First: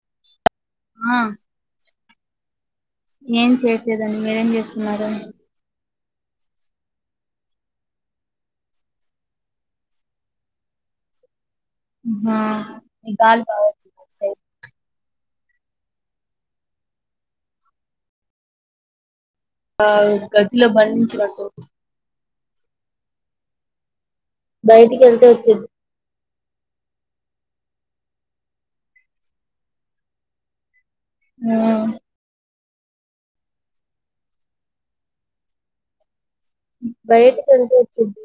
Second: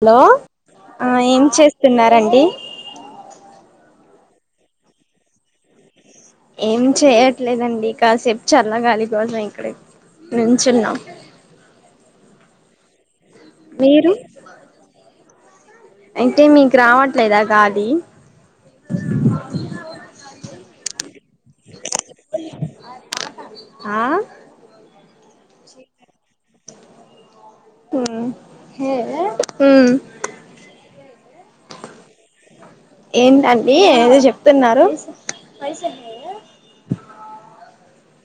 అలో ఆ ఏం చేస్తున్నారండి లేదండి మీరేంజేస్తున్నారు ఏం చేయట్లేదండి కాసేపు చల్ల గాలికోసం ఇక్కడ నించున్నాం హా మీకు గాలి బాగొచ్చిద్దాట్ సైడ్ ఏంటీ మీకు రావట్లేదా గాలీ ఆ గదిలో బంధించినట్టు అది ఆట ఆ బయటికెళ్తే వచ్చిద్ది ఊ ఏ హూ ఆ ఏంటండీ ఏదో జెప్తున్నారు బయటకెళ్తే వొచ్చిద్ది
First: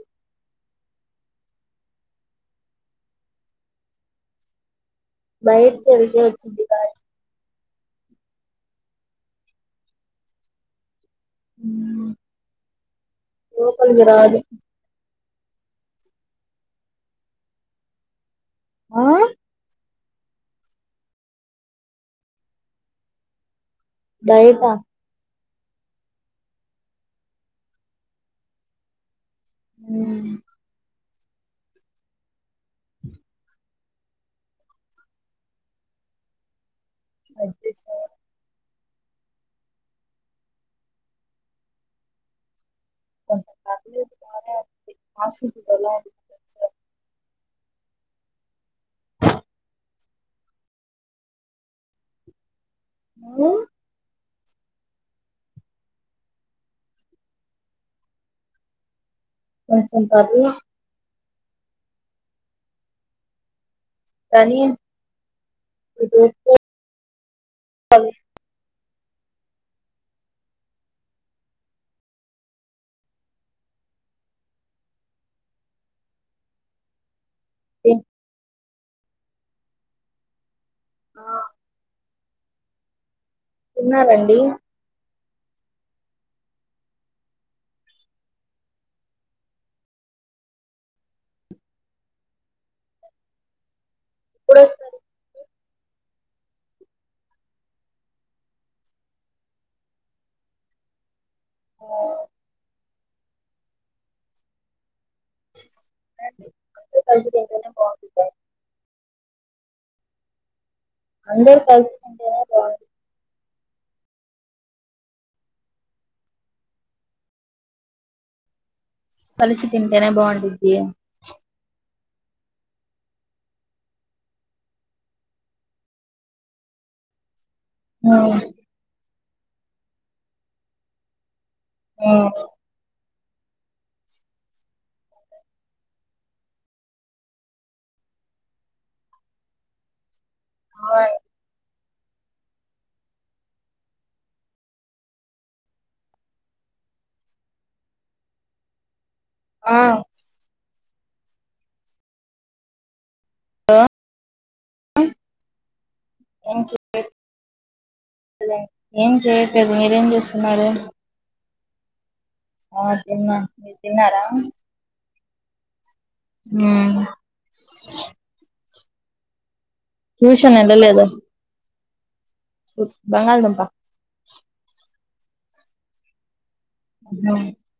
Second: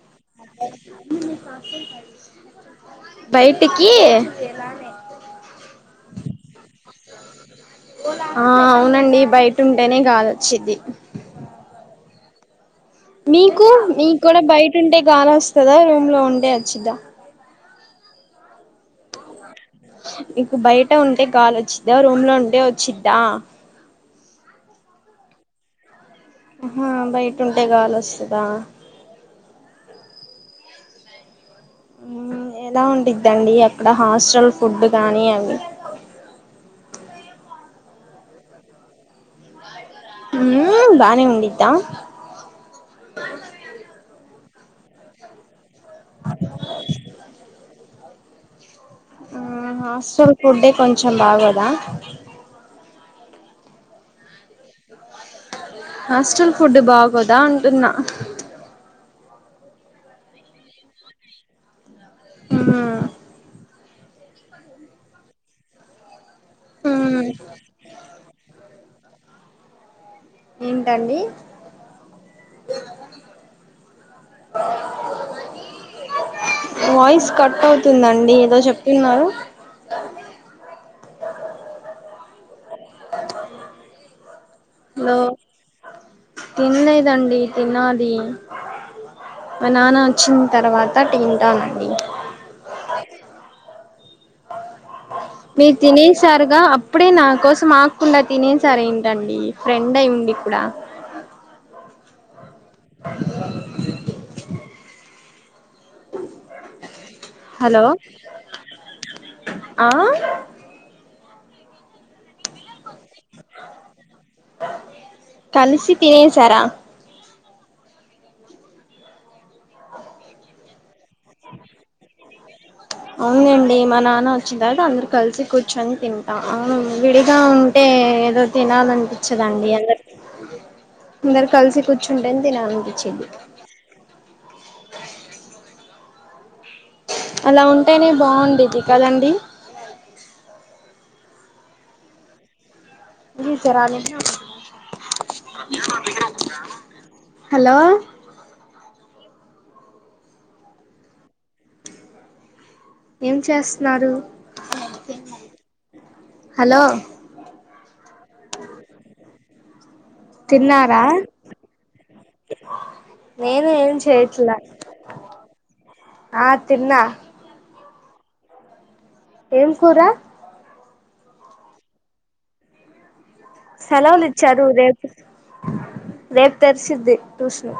బయిటికీ బాయట్కెళ్తే వచ్చిద్ది గాలి ఆ అవునండి బయటుంటేనే గాలొచ్చిద్ది ఉమ్ అ మీకు మీక్కూడా బయటుంటే గాలొస్తదా రూమ్ లో ఉంటే వచ్చిద్దా ఆ మికు బయట ఉంటే గాలొచ్చిద్దా రూమ్ లో ఉంటే ఒచ్చిద్దా బైటా అహా బయటుంటే గాలొస్తదా ఉ ఊ ఎలా ఉండిద్దండీ అక్కడ హాస్టల్ ఫుడ్డు గాని అవి అద్దీస్కపోను ఉమ్మ్ బానే ఉండిద్దా కొంచం పర్లేదు బానే ఉండిద్ది హాస్టల్ ఫుడ్ ఎలా ఉండిద్దో తెల్సు గా ఆ హాస్టల్ ఫుడ్డే కొంచం బాగోదా ఆ హస్టల్ ఫుడ్డు బాగోదా అంటున్నా అహ్ కొచం పర్లా ఆ తానీ ఉపో ఉమ్మ్ ఏంటండి ఆ వాయిస్ కట్ అవుతుందండి ఏదో జేప్తున్నారు ఆ తిన్నారండి హలో తిన్నలేదండి తీనాలి మా నాన్న వచ్చిన్ తర్వాత టిన్టానండి ఎప్పుడోస్తారండి మీరు తినేసారుగా అప్పుడే నా కోసం ఆక్కుండా తినేసారెంటండి ఫ్రెండ్ అయి ఉండి ఇప్పుడా ఒమ్ అందరూ కలిసి పోతానే హలో బాగుంటుంది డాడ్ ఆ అందరూ కలిసుకుంటేనే బాగుంటుంది కలిసి తినేసారా కలిసి తింటేనే బాగుండిది అని అవునండి మా నాన్న వచ్చిన తర్వాత అందరు కలిసి కూర్చొని తింటాం అవును విడిగా ఉ టే ఏదో తినాలనిపించదండి అందర్ అందర్కి కలిసి కూర్చుంటేనే దినాలనిపించింది అలా ఉంటేనే బాగుండిది కాదండి అవునండీ ఈవి జరాలన్ని వస్తాయి హలో ఆ ఏం చేస్తేన్నారు హలో హలో ఏం చేయట్లేదు మీరే జేస్తున్నారు తిన్నారా నేను మీరు ఏం తిన్నారా చేయట్లా ఆ తిన్నా చురుక్ ఏం కూర ట్యూషన్ ఎల్ల లేదా ఉప్ బంగాల్ దుం సెలవులిచ్చారు రేపు రేపు తెరిసిద్ది ట్యూషను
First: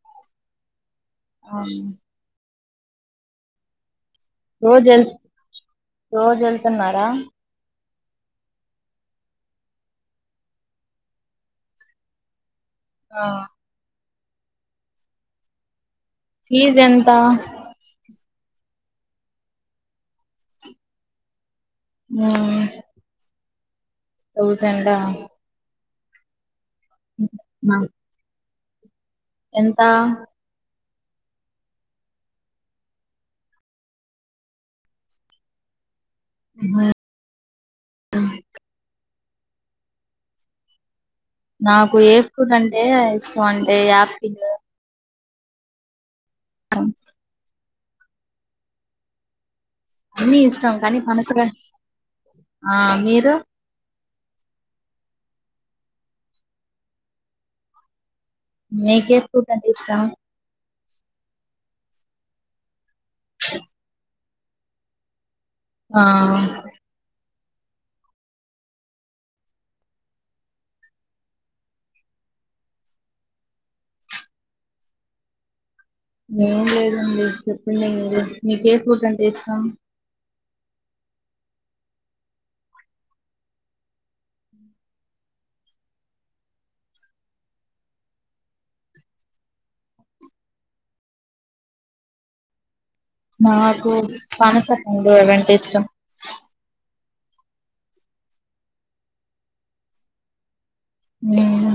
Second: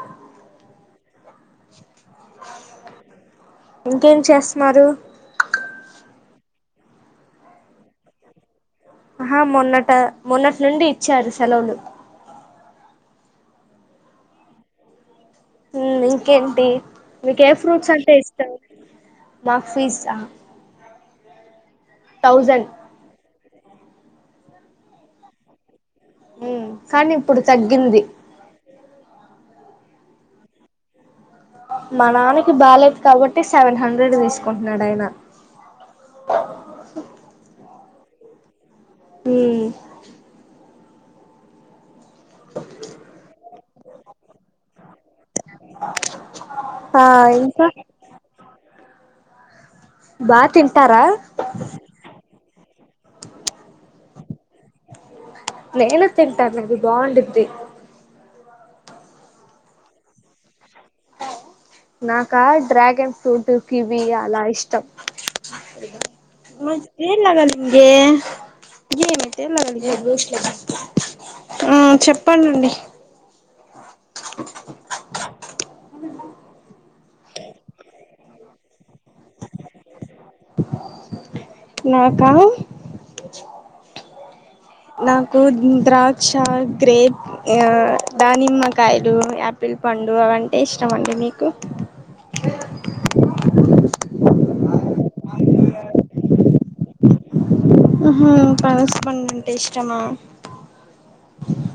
అవును ఇంకేం చేస్తున్నారు రోజేళ్తున్నారా ఆహా మొన్నట మొన్నట్ నుండి ఇచ్చారు సెలవులు ఆ ఉమ్ ఇంకేంటి ఫీజ్ ఎంత మీక్ ఏ ఫ్రూట్స్ అంటే ఇష్ట ఇష్టం మాక్ ఫీస్ట్ ఆ ఉమ్మ్ థౌజండా ఉమ్మ్ కానీ ఇప్పుడు నా తగ్గింది ఎంత మా నాన్నకి బాలేదు కాబట్టి సెవెన్ హండ్రెడ్ తీసుకుంటున్నాడు ఆయన [unintelligible] ఉమ్మ్ నాకు ఏ ఫ్రూట్ అంటే ఇష్టం అంటే యాపిల్ ఆ ఇంకా అన్నీ బా ఇష్టం కానీ తింటారా పనసకాయ్ ఆ మీరు నేను తింటాను అది బాగుండుద్ది మీకే ఫ్రూట్ అంటే ఇష్టం నాకా డ్రాగేన్ ఫ్రూటు కివి అలా ఇష్టం ఆ మల్లి దేనిలాగా అలిగిందే ఏమే దేనిలాగా అలిగే రోస్ట్ లేదు ఆ చెప్పండి అండి ఏం లేదండి చెప్పండి మీరే నీకే ఫ్రూట్ అంటే ఇష్టం నాకా నాకు ద్రాక్ష గ్రేప్ఇమ ఆ దానిమ్మకాయలు యాపిల్ పండు అవంటే ఇష్టమండి మీకు నాకు పనసపండు అవి అంటే ఇష్టం ఆహా పనసపండు అంటే ఇష్టమా ఉమ్మ్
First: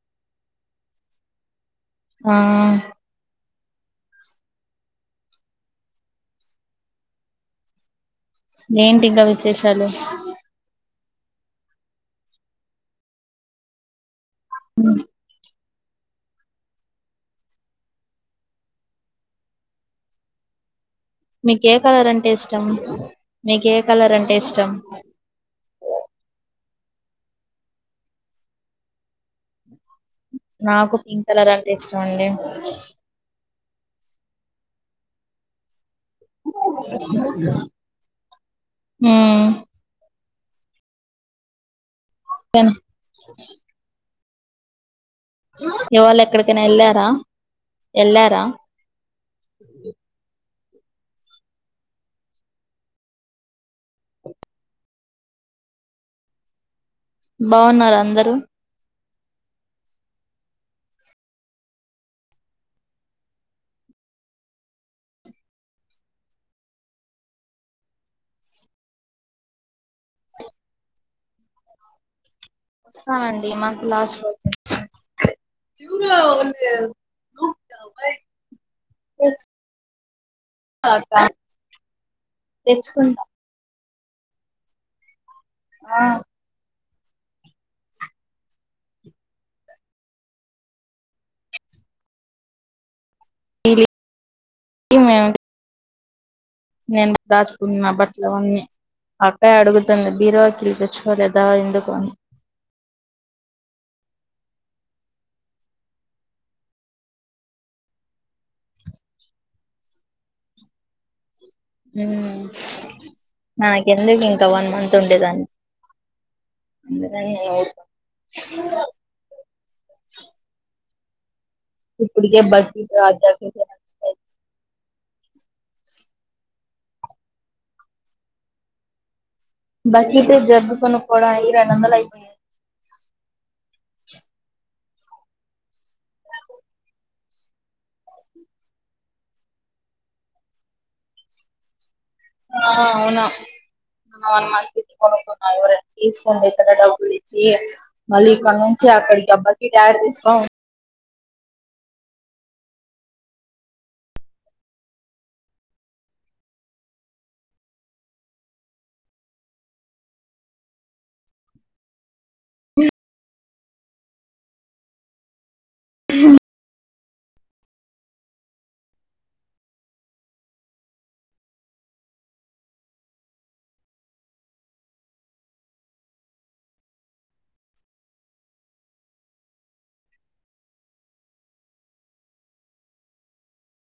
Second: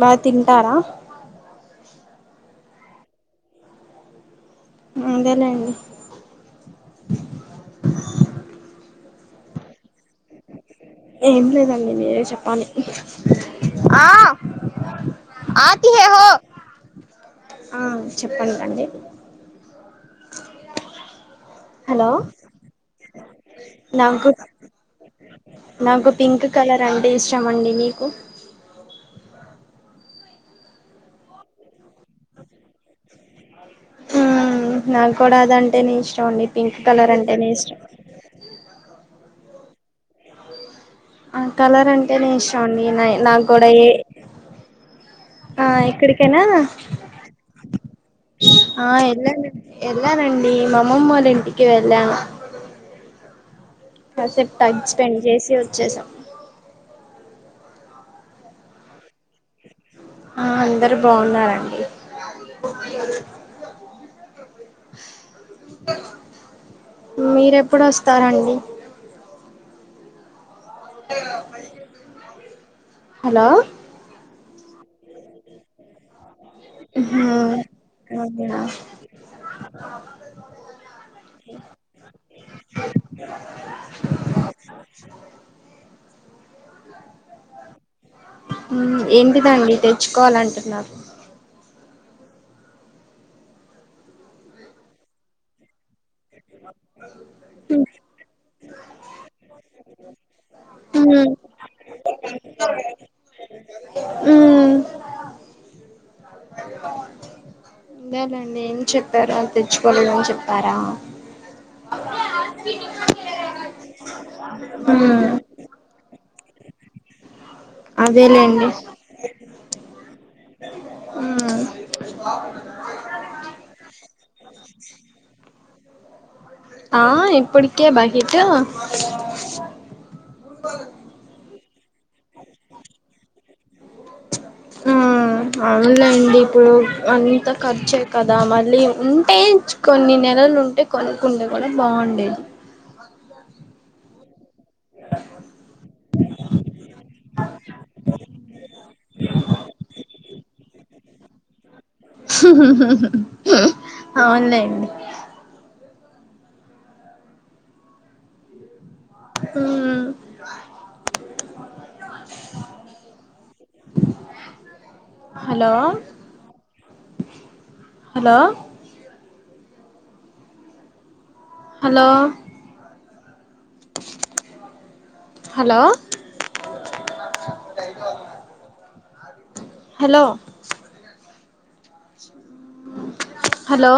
బా తింటారా ఆ అదేలేండి ఏంటి ఇంకా విశేషాలు ఏం లేదండి మీరే చెప్పాలి ఉమ్మ్ ఆ ఆతి చెప్పండి అండి నీకే కలర్ హలో అంటే ఇష్టం నీకే కలర్ నాకు అంటే ఇష్టం నాకు పింక్ కలర్ అంటే ఇష్టంమండి నీకు నాకు పింక్ కలర్ అంటే ఇష్టమండి ఆ నాకు కూడా అదంటే ఇ ష్టమండి పింక్ కలర్ అంటేనే ఇష్టం ఉమ్మ్ ఆ కలర్ అంటేనే ఏం- ఇష్టమండి నాకూడా ఏ ఆ ఇవాళ ఎక్కడికేనా ఎక్కడికైనా వెళ్ళారా వెళ్ళారా ఆ ఎళ్లాల ఎళ్లాలండీ ఈ మా అమ్మమ్మ వాళ్ల ఇంటికి వెళ్ళాను కాసేపు టైం స్పెండ్ చేసి వచ్చేసాం బాగున్నారా అందరూ ఆ అందరు బాగున్నారంండి మీరేప్పుడు వస్తారండి ఆ వస్తా అండి మకు లాస్ట్ [unintelligible] హుఉమ్మ్ ఓకేనా పా తా తెచ్చుకుందా ఓ ఆ ఏంటిదండి తెచ్చుకోవాలంటున్నారు ఈమే నేను దాచుకున్న బట్టలు అవన్నీ అక్కయ్య అడుగుతుంది బీరువాకిలు తెచ్చుకోలేదా ఎందుకు అని మ్ విన్లేద్లేంది ఏం చెప్పారో తెచ్చుకోలేదని చెప్పారా? మ్ నాకెందుకు ఇంకా వన్ మంత్ మ్మ్ ఉండేదాన్ని. మందుకనే వేయద్దు అదేలేండి ఆ ఇప్పుడికే బస్ [unintelligible] ఒ ఆ ఇప్పుటికే బకెట్ బకెట్ జగ్గు కొనుక్కోడానికి ఈ రెండొందలు అయిపోయాయి. ఆ ఆ అవునండి ఇప్పుడు అంత ఖర్చే కదా మళ్ళీ ఉంటే కొన్ని నె నెలలు ఉంటే కొనుక్కుంటే కూడా బాగు ఆ అవును అవును మంచిది కొనుకున్ అవురా తీసుకుంది ఇక్కడ డబ్బులిచ్చి మళ్ళీ ఇక్కడి నుంచి అక్కడికి ఆ బకెట్ యాడ తీసుకొని ఒ అవున్లేండి మ్ ఒ హలో హలో హలో హలో ఒ హలో హలో